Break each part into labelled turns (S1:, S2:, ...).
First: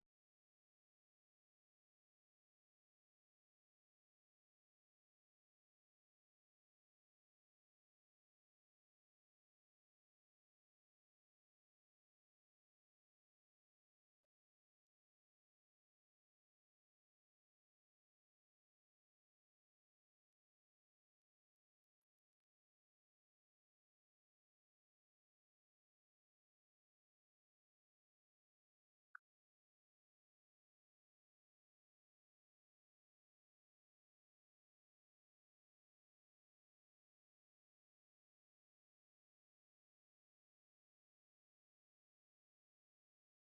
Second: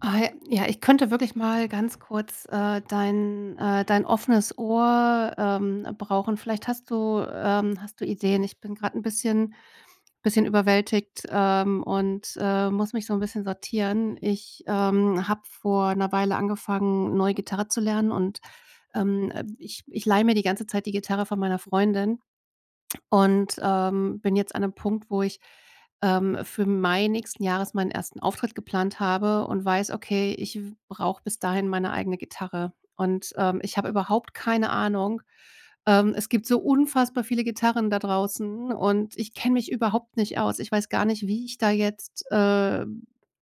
S1: Ah, j ja, ich könnte wirklich mal ganz kurz, äh, dein, äh dein offenes Ohr, ähm, brauchen. Vielleicht hast du, ähm hast du Ideen. Ich bin grad 'n bisschen bisschen überwältigt, ähm. Und, äh, muss mich so 'n bisschen sortieren. Ich, ähm, habe vor 'ner Weile angefangen neu Gitarre zu lernen. Und, ähm, äh, ich ich leihe mir die ganze Zeit die Gitarre von meiner Freundin. Und, ähm, bin jetzt an 'nem Punkt, wo ich, ähm, für Mai nächsten Jahres meinen ersten Auftritt geplant habe, und weiß: „Okay, ich w brauche bis dahin meine eigene Gitarre.“ Und, ähm, ich habe überhaupt keine Ahnung. Ähm, es gibt so unfassbar viele Gitarren da draußen. Und ich kenne mich überhaupt nicht aus. Ich weiß gar nicht, wie ich da jetzt, äh,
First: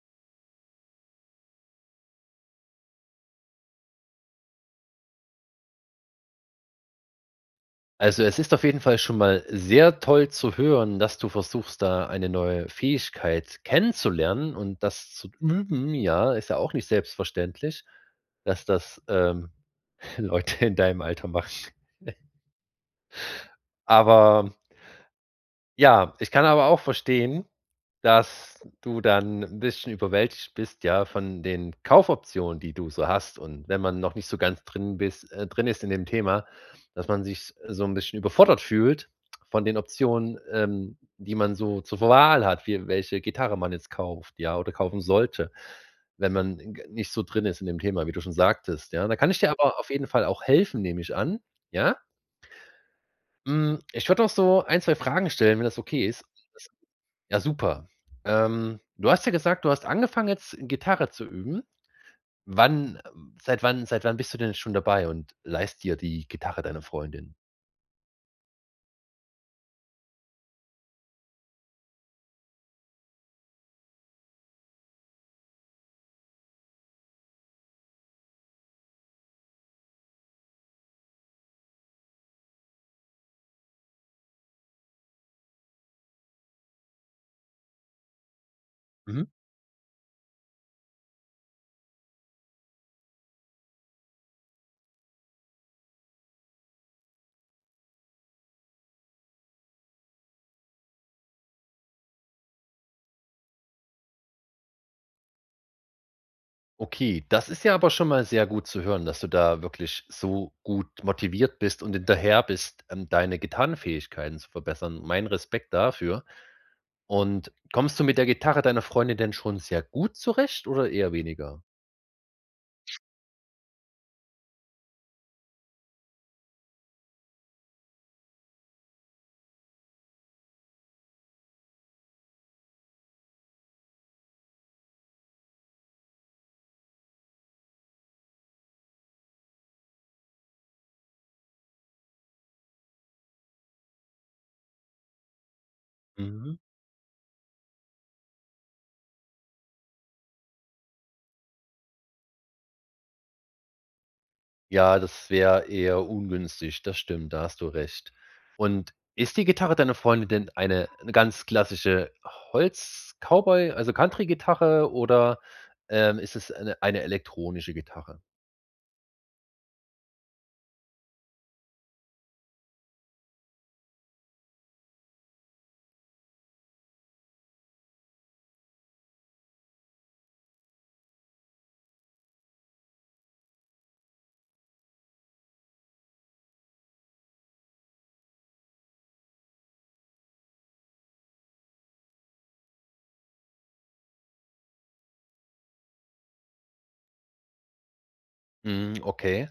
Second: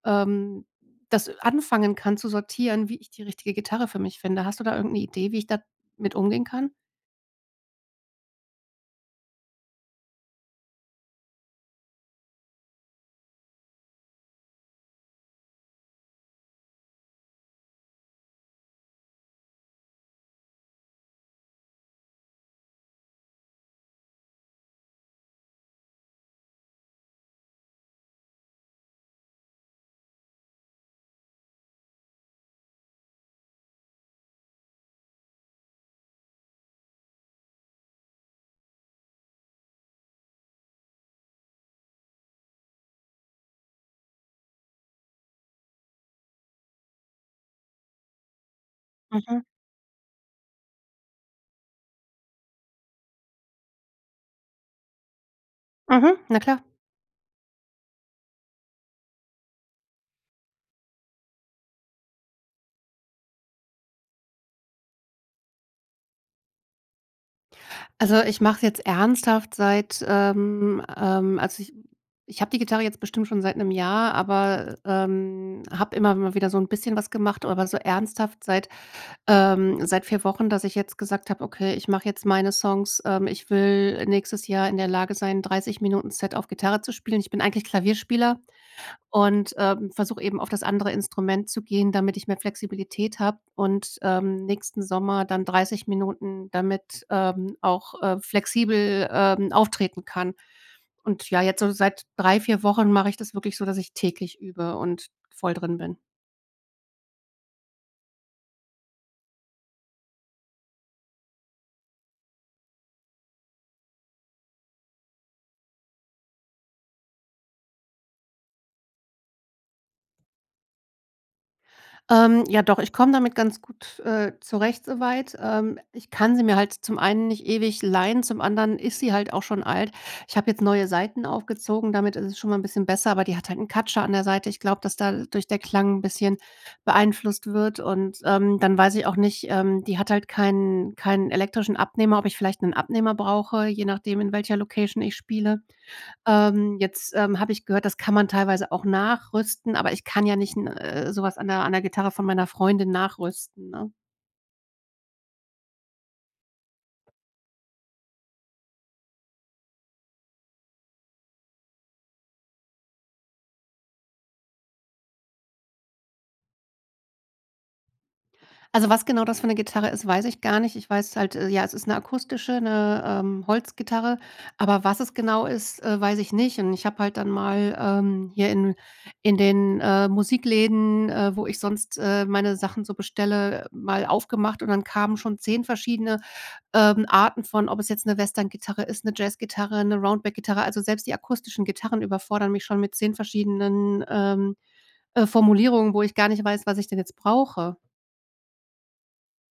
S1: ähm, das anfangen kann zu sortieren wie ich die richtige Gitarre für mich finde. Hast du da irgendeine Idee, wie ich damit umgehen kann?
S2: Also, es ist auf jeden Fall schon mal sehr toll zu hören, dass du versuchst, da eine neue Fähigkeit kennenzulernen und das zu üben, ja? Ist ja auch nicht selbstverständlich, dass das, ähm, Leute in deinem Alter machen. Aber ja, ich kann aber auch verstehen, dass, du dann 'n bisschen überwältigt bist, ja, von den Kaufoptionen die du so hast. Und wenn man noch nicht so ganz drin bist äh, drin ist in dem Thema, dass man sich so 'n bisschen überfordert fühlt von den Optionen, ähm, die man so zur Wahl hat. Wie welche Gitarre man jetzt kauft, ja, oder kaufen sollte. Wenn man g nicht so drin ist in dem Thema, wie du schon sagtest, ja? Da kann ich
S1: Mhm.
S2: dir aber auf jeden Fall auch helfen, nehme ich an, ja? Hm. Ich würde auch so 1, 2 Fragen stellen, wenn das okay
S1: Mhm,
S2: ist?
S1: na klar.
S2: Ja, super. Ähm, du hast ja gesagt, du hast angefangen, jetzt Gitarre zu üben. Wann seit wann seit wann bist du denn schon dabei, und leihst dir die Gitarre deiner Freundin?
S1: Also, ich mache es jetzt ernsthaft seit, ähm, ähm also ich ich habe die Gitarre jetzt bestimmt schon seit 'nem Jahr, aber, ähm, habe immer mal wieder so 'n bisschen was gemacht. Aber so ernsthaft seit, ähm seit 4 Wochen, dass ich jetzt gesagt habe: „Okay, ich mache jetzt meine Songs. Ähm, ich will nächstes Jahr in der Lage sein, 30 Minuten Set auf Gitarre zu spielen.“ Ich bin eigentlich Klavierspieler
S2: Mhm.
S1: und, ähm, versuche eben auf das andere Instrument zu gehen, damit ich mehr Flexibilität habe und, ähm, nächsten Sommer dann 30 Minuten, damit, ähm, auch, äh, flexibel, ähm, auftreten kann. Und ja, jetzt so seit 3, 4 Wochen mache ich das wirklich so, dass ich täglich übe und voll drin bin.
S2: Okay, das ist ja aber schon mal sehr gut zu hören, dass du da wirklich so gut motiviert bist und hinterher bist, ähm, deine Gitarrenfähigkeiten zu verbessern. Mein Respekt dafür. Und kommst du mit der Gitarre deiner Freundin denn schon sehr gut zurecht oder eher weniger?
S1: Ähm, ja, doch. Ich komme damit ganz gut, äh, zurecht, soweit. Ähm, ich kann sie mir halt zum einen nicht ewig leihen, zum anderen ist sie halt auch schon alt. Ich habe jetzt neue Seiten aufgezogen. Damit ist es schon mal 'n bisschen besser. Aber die hat halt 'n Katscher an der Seite. Ich glaube, dass dadurch der Klang 'n bisschen beeinflusst wird. Und, ähm, dann weiß ich auch nicht ähm, die hat halt keinen keinen elektrischen Abnehmer, ob ich vielleicht 'nen Abnehmer brauche, je nachdem, in welcher Location ich spiele.
S2: Mhm.
S1: Ähm, jetzt, ähm, habe ich gehört, das kann man teilweise auch nachrüsten, aber ich kann ja nicht 'n äh, sowas an 'ner an 'ner Gitarre von meiner Freundin nachrüsten, ne?
S2: Ja, das wäre eher ungünstig. Das stimmt. Da hast du recht. Und ist die Gitarre deiner Freundin denn eine 'ne ganz klassische Holz-Cowboy, also Country-Gitarre oder, ähm, ist es eine eine elektronische Gitarre?
S1: Also, was genau das für 'ne Gitarre ist, weiß ich gar nicht. Ich weiß halt äh, ja, es ist 'ne akustische, 'ne, ähm, Holzgitarre. Aber was es genau ist, äh, weiß ich nicht. Und ich habe halt dann mal, ähm, hier in in den, äh, Musikläden, äh, wo ich sonst, äh, meine Sachen so bestelle, äh, mal aufgemacht und dann kamen schon 10 verschiedene, ähm, Arten von ob es jetzt 'ne Western-Gitarre ist, 'ne Jazz-Gitarre, 'ne Roundback-Gitarre. Also selbst die akustischen Gitarren überfordern mich schon mit 10 verschiedenen, ähm, äh, Formulierungen, wo ich gar nicht weiß, was ich denn jetzt brauche.
S2: Mhm, okay.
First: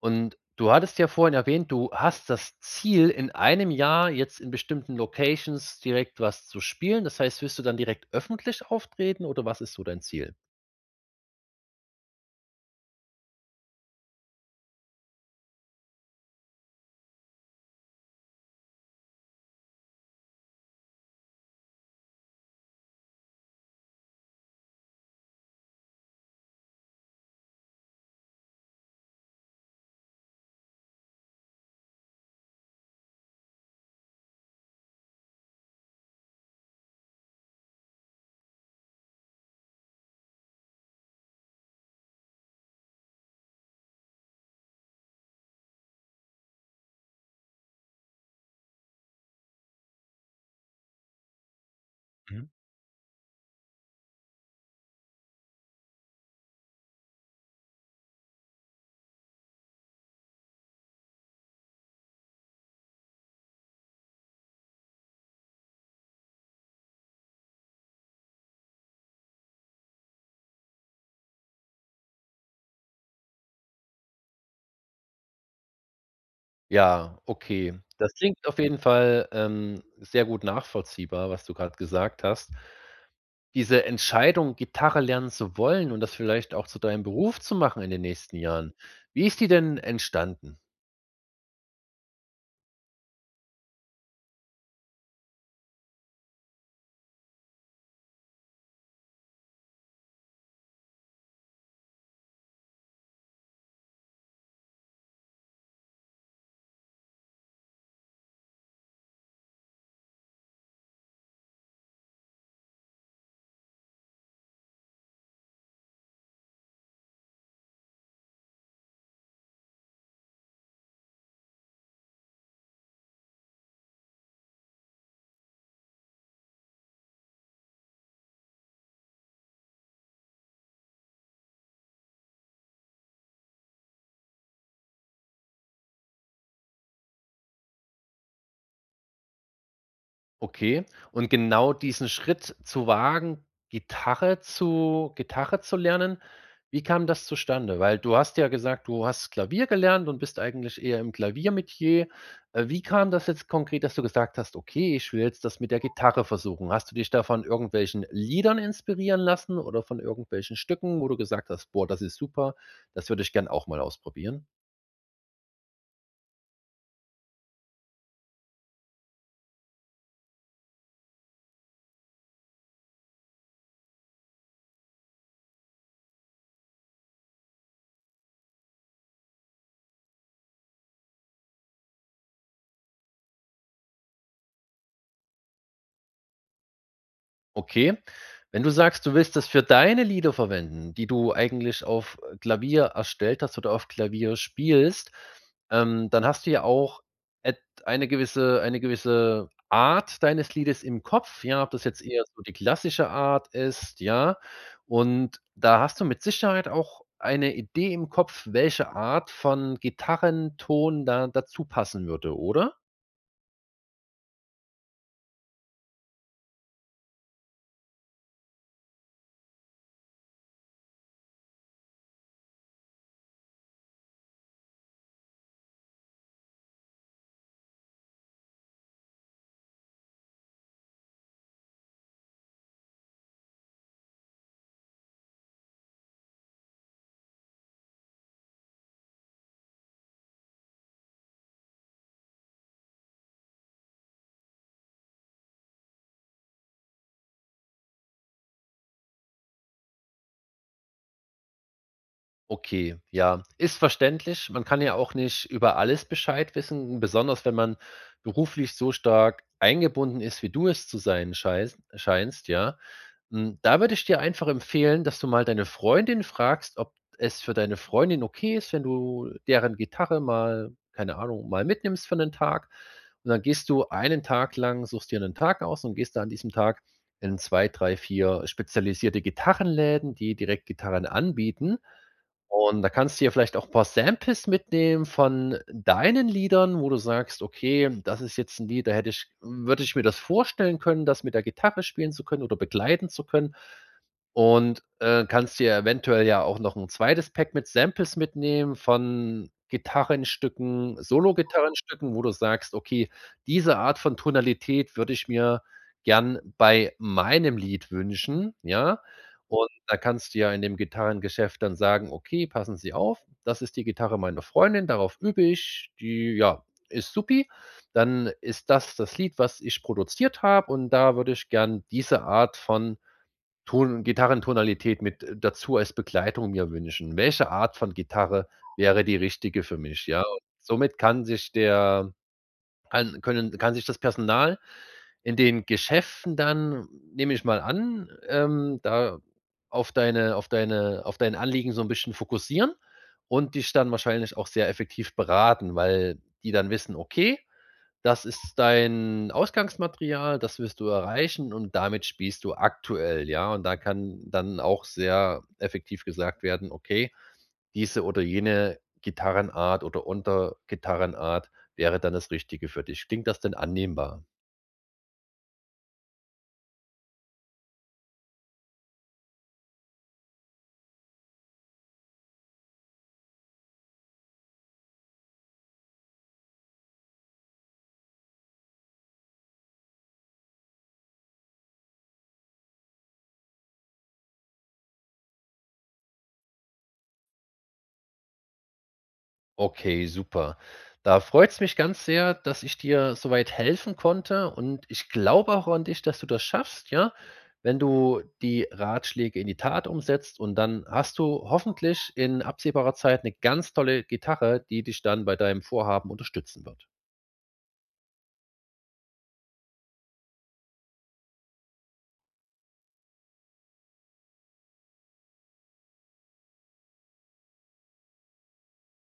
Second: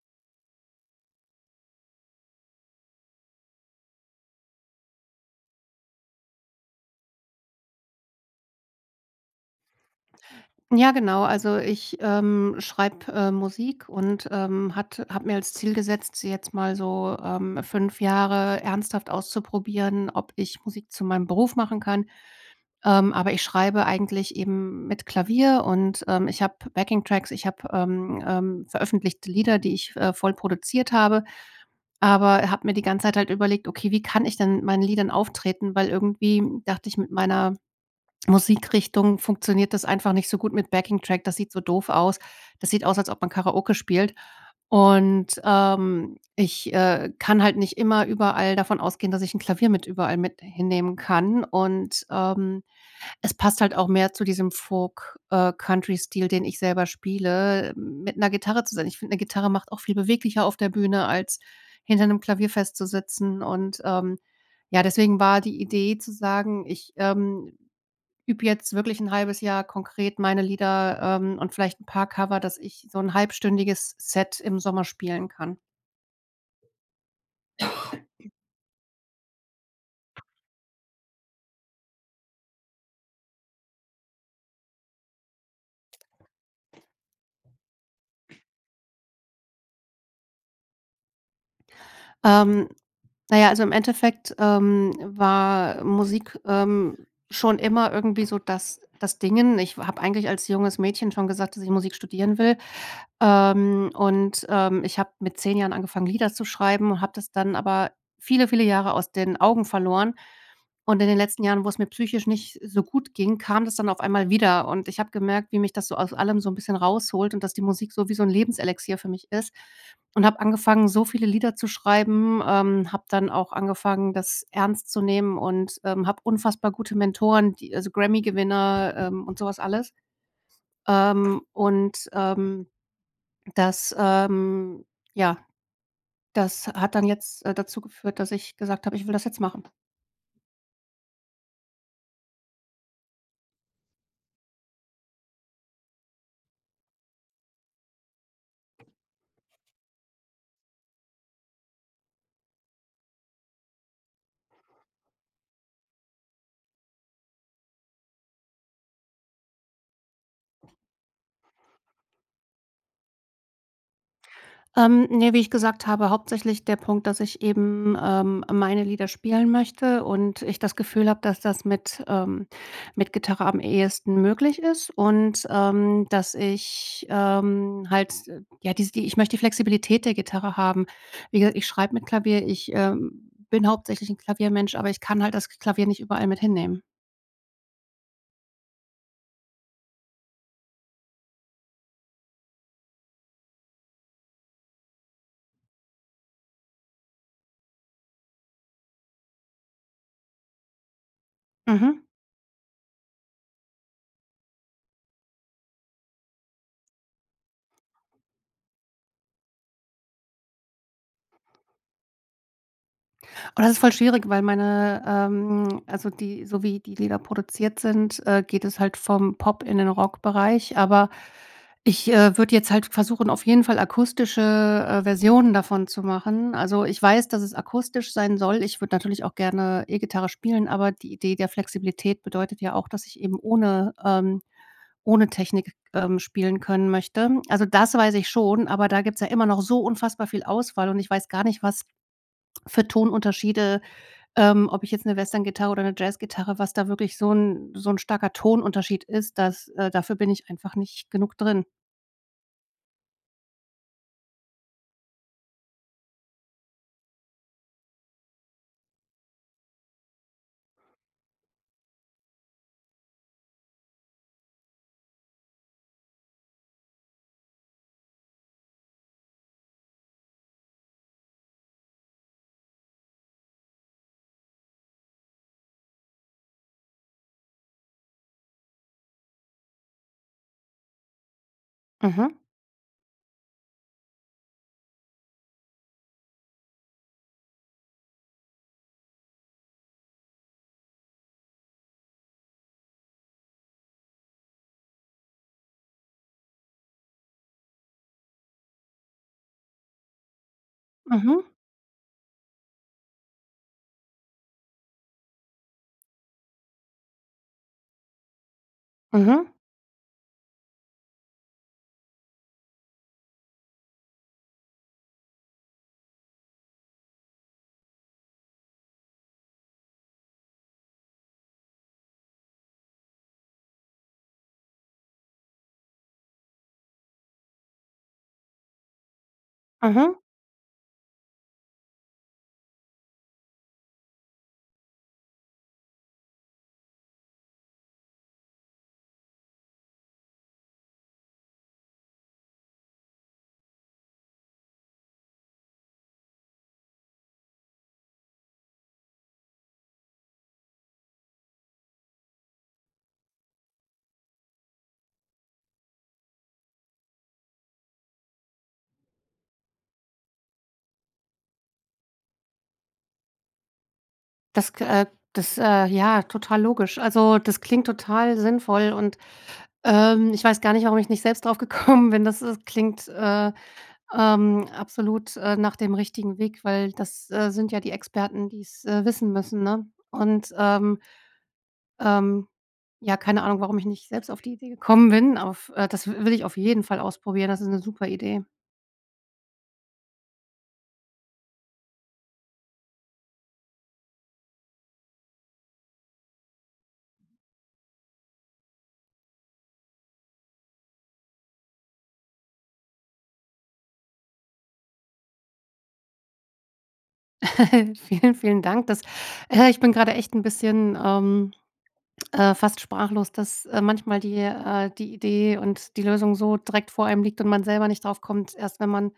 S2: Und du hattest ja vorhin erwähnt: Du hast das Ziel, in einem Jahr jetzt in bestimmten Locations direkt was zu spielen. Das heißt, wirst du dann direkt öffentlich auftreten, oder was ist so dein Ziel?
S1: Ja, genau. Also, ich, ähm, schreibe, äh, Musik und, ähm, hat habe mir als Ziel gesetzt, jetzt mal so, ähm, 5 Jahre ernsthaft auszuprobieren, ob ich Musik zu meinem Beruf machen kann. Ähm, aber ich schreibe eigentlich eben mit Klavier und, ähm, ich habe Backing-Tracks. Ich habe, ähm, ähm, veröffentlichte Lieder, die ich v äh, voll produziert habe. Aber habe mir die ganze Zeit halt überlegt: „Okay, wie kann ich denn meinen Liedern auftreten?“ Weil irgendwie dachte ich mit meiner Musikrichtung funktioniert das einfach nicht so gut mit Backing-Track, das sieht so doof aus. Das sieht aus, als ob man Karaoke spielt. Und, ähm, ich, äh, kann halt nicht immer überall davon ausgehen, dass ich 'n Klavier mit überall mit hinnehmen kann. Und,
S2: Mhm.
S1: ähm, es passt halt auch mehr zu diesem Folk äh, Country-Stil, den ich selber spiele, mit 'ner Gitarre zu sein. Ich finde, 'ne Gitarre macht auch viel beweglicher auf der Bühne als hinter 'nem Klavier festzusitzen und, ähm, ja deswegen war die Idee zu sagen: „Ich, ähm, übe jetzt wirklich 1/2 Jahr konkret meine Lieder, ähm, und vielleicht 'n paar Cover, dass ich so 'n halbstündiges Set im Sommer spielen kann.“
S2: Ja, okay. Das klingt auf jeden Fall, ähm, sehr gut nachvollziehbar, was du grad gesagt hast. Diese Entscheidung, Gitarre lernen zu wollen und das vielleicht auch zu deinem Beruf zu machen, in den nächsten Jahren, wie ist die denn entstanden?
S1: Ähm, na ja, also, im Endeffekt, ähm, war Musik, ähm, schon immer irgendwie so, das das Dingen. Ich f habe eigentlich als junges Mädchen schon gesagt, dass ich Musik studieren will. Ähm, und, ähm, ich habe mit 10 Jahren angefangen, Lieder zu schreiben und habe das dann aber viele, viele Jahre aus den Augen verloren. Und, in den letzten Jahren, wo es mir psychisch nicht so gut ging, kam das dann auf einmal wieder. Und, ich habe gemerkt, wie mich das so aus allem so 'n bisschen rausholt und dass die Musik so wie so 'n Lebenselixier für mich ist und habe angefangen, so viele Lieder zu schreiben, ähm, habe dann auch angefangen, das ernst zu nehmen und, ähm, habe unfassbar gute Mentoren, die also Grammy Gewinner, ähm, und sowas alles. Ähm, und, ähm, das, ähm ja, das hat dann jetzt, äh, dazu geführt, dass ich gesagt habe: „Ich will das jetzt machen“.
S2: Okay. Und, genau diesen Schritt zu wagen, Gitarre zu Gitarre zu lernen, wie kam das zustande? Weil du hast ja gesagt, du hast Klavier gelernt und bist eigentlich eher im Klaviermetier. Äh, wie kam das jetzt konkret, dass du gesagt hast: „Okay, ich will jetzt das mit der Gitarre versuchen“. Hast du dich da von irgendwelchen Liedern inspirieren lassen oder von irgendwelchen Stücken, wo du gesagt hast: „Boah, das ist super, das würde ich gerne auch mal ausprobieren“.
S1: Ähm, ne, wie ich gesagt habe, hauptsächlich der Punkt, dass ich eben, ähm, meine Lieder spielen möchte und ich das Gefühl habe, dass das mit, ähm mit Gitarre am ehesten möglich ist. Und, ähm, dass ich, ähm, halt, ja, dies die ich möchte die Flexibilität der Gitarre haben. Wie gesagt, ich schreibe mit Klavier, ich, ähm, bin hauptsächlich 'n Klaviermensch, aber ich kann halt das Klavier nicht überall mit hinnehmen.
S2: Okay, wenn du sagst, du willst das für deine Lieder verwenden, die du eigentlich auf, äh, Klavier, erstellt hast oder auf Klavier spielst. Ähm, dann hast du ja auch et eine gewisse eine gewisse Art deines Liedes im Kopf. Ja, ob das jetzt
S1: Mhm.
S2: eher so die klassische Art ist, ja? Und da hast du mit Sicherheit auch eine Idee im Kopf, welche Art von Gitarrenton da dazu passen würde, oder?
S1: Oh, das ist voll schwierig, weil meine, ähm also die so wie die Lieder produziert sind, äh, geht es halt vom Pop in den Rockbereich. Aber ich, äh, würde jetzt halt versuchen, auf jeden Fall akustische, äh, Versionen davon zu machen. Also, ich weiß, dass es akustisch sein soll. Ich würde natürlich auch gerne E-Gitarre spielen, aber die Idee der Flexibilität bedeutet ja auch, dass ich eben ohne, ähm ohne Technik, ähm, spielen können möchte. Also, das weiß ich schon. Aber da gibt's ja immer noch so unfassbar viel Auswahl. Und ich weiß gar nicht, was für Ton-Unterschiede, ähm ob ich jetzt 'ne Westerngitarre oder 'ne Jazzgitarre, was da wirklich so 'n so 'n starker Ton-Unterschied ist, dass, äh dafür bin ich einfach nicht genug drin.
S2: Okay. Ja, ist verständlich. Man kann ja auch nicht über alles Bescheid wissen. Besonders wenn man beruflich so stark eingebunden ist, wie du es zu sein scheis scheinst, ja. Mm, da würde ich dir einfach empfehlen, dass du mal deine Freundin fragst, ob es für deine Freundin okay ist, wenn du deren Gitarre mal keine Ahnung, mal mitnimmst für 'nen Tag. Und dann gehst du einen Tag lang- suchst dir 'nen Tag aus- und gehst da an diesem Tag in 2, 3, 4 spezialisierte Gitarrenläden, die direkt Gitarren anbieten.
S1: Mhm.
S2: Und da kannst du ja vielleicht auch 'n paar Samples mitnehmen von deinen Liedern, wo du sagst: „Okay, das ist jetzt 'n Lied, da hätte ich w würde ich mir das vorstellen können, das mit der Gitarre spielen zu können oder begleiten zu können.“ Und, äh, kannst dir ja eventuell ja auch noch 'n 2. Pack mit Samples mitnehmen von Gitarrenstücken,
S1: Mhm.
S2: Solo-Gitarrenstücken, wo du sagst: „Okay, diese Art von Tonalität würde ich mir gern bei meinem Lied wünschen.“ Ja?
S1: Mhm.
S2: Und da kannst du ja in dem Gitarrengeschäft dann sagen: „Okay, passen Sie auf. Das ist die Gitarre meiner Freundin. Darauf übe ich. Die, ja, ist supi. Dann ist das das Lied, was ich produziert habe. Und da würde ich gern diese Art von Ton und Gitarrentonalität mit, äh, dazu als Begleitung mir wünschen. Welche Art von Gitarre wäre die richtige für mich?“
S1: Mhm.
S2: Ja? Somit kann sich der kann können kann sich das Personal in den Geschäften dann, nehme ich mal an, ähm, da auf deine auf deine auf dein Anliegen so 'n bisschen fokussieren und dich dann wahrscheinlich auch sehr effektiv beraten, weil die dann wissen, okay, das ist dein Ausgangsmaterial. Das wirst du erreichen. Und damit spielst du aktuell, ja? Und da kann dann auch sehr effektiv gesagt werden: „Okay, diese oder jene Gitarrenart oder Untergitarrenart wäre dann das Richtige für dich.“ Klingt das denn annehmbar?
S1: Das, ge äh, das, äh ja, total logisch. Also das klingt total sinnvoll und, ähm, ich weiß gar nicht, warum ich nicht selbst drauf gekommen bin, das das klingt, äh, ähm, absolut, äh, nach dem richtigen Weg. Weil das, äh, sind ja die Experten, die es, äh, wissen müssen, ne? Und, ähm ähm, ja, keine Ahnung, warum ich nicht selbst auf die Idee gekommen bin. Auf, äh das w will ich auf jeden Fall ausprobieren. Das ist 'ne super Idee.
S2: Okay, super. Da freut's mich ganz sehr, dass ich dir so weit helfen konnte. Und ich glaube auch an dich, dass du das schaffst, ja? Wenn du die Ratschläge in die Tat umsetzt und dann hast du hoffentlich in absehbarer Zeit 'ne ganz tolle Gitarre, die dich dann bei deinem Vorhaben unterstützen wird.
S1: Vielen, vielen Dank. Das, äh ich bin gerade echt 'n bisschen, ähm, äh, fast sprachlos, dass, äh, manchmal die äh, die Idee und die Lösung so direkt vor einem liegt und man selber nicht drauf kommt. Erst wenn man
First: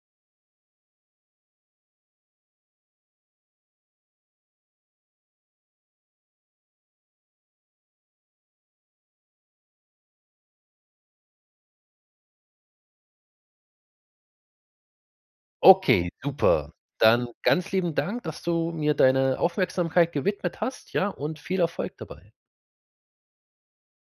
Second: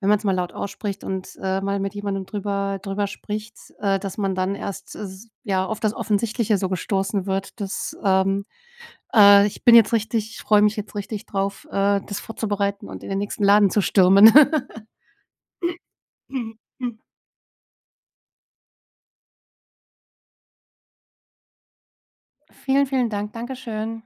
S1: wenn man's mal laut ausspricht und, äh, mal mit jemandem drüber drüber spricht, äh, dass man dann erst s ja, auf das Offensichtliche so gestoßen wird. Das, ähm, äh ich bin jetzt richtig ich freue mich jetzt richtig drauf, äh, das vorzubereiten und in den nächsten Laden zu stürmen.
S2: Okay, super. Dann ganz lieben Dank, dass du mir deine Aufmerksamkeit gewidmet hast, ja? Und viel Erfolg dabei.
S1: Vielen, vielen Dank. Dankeschön.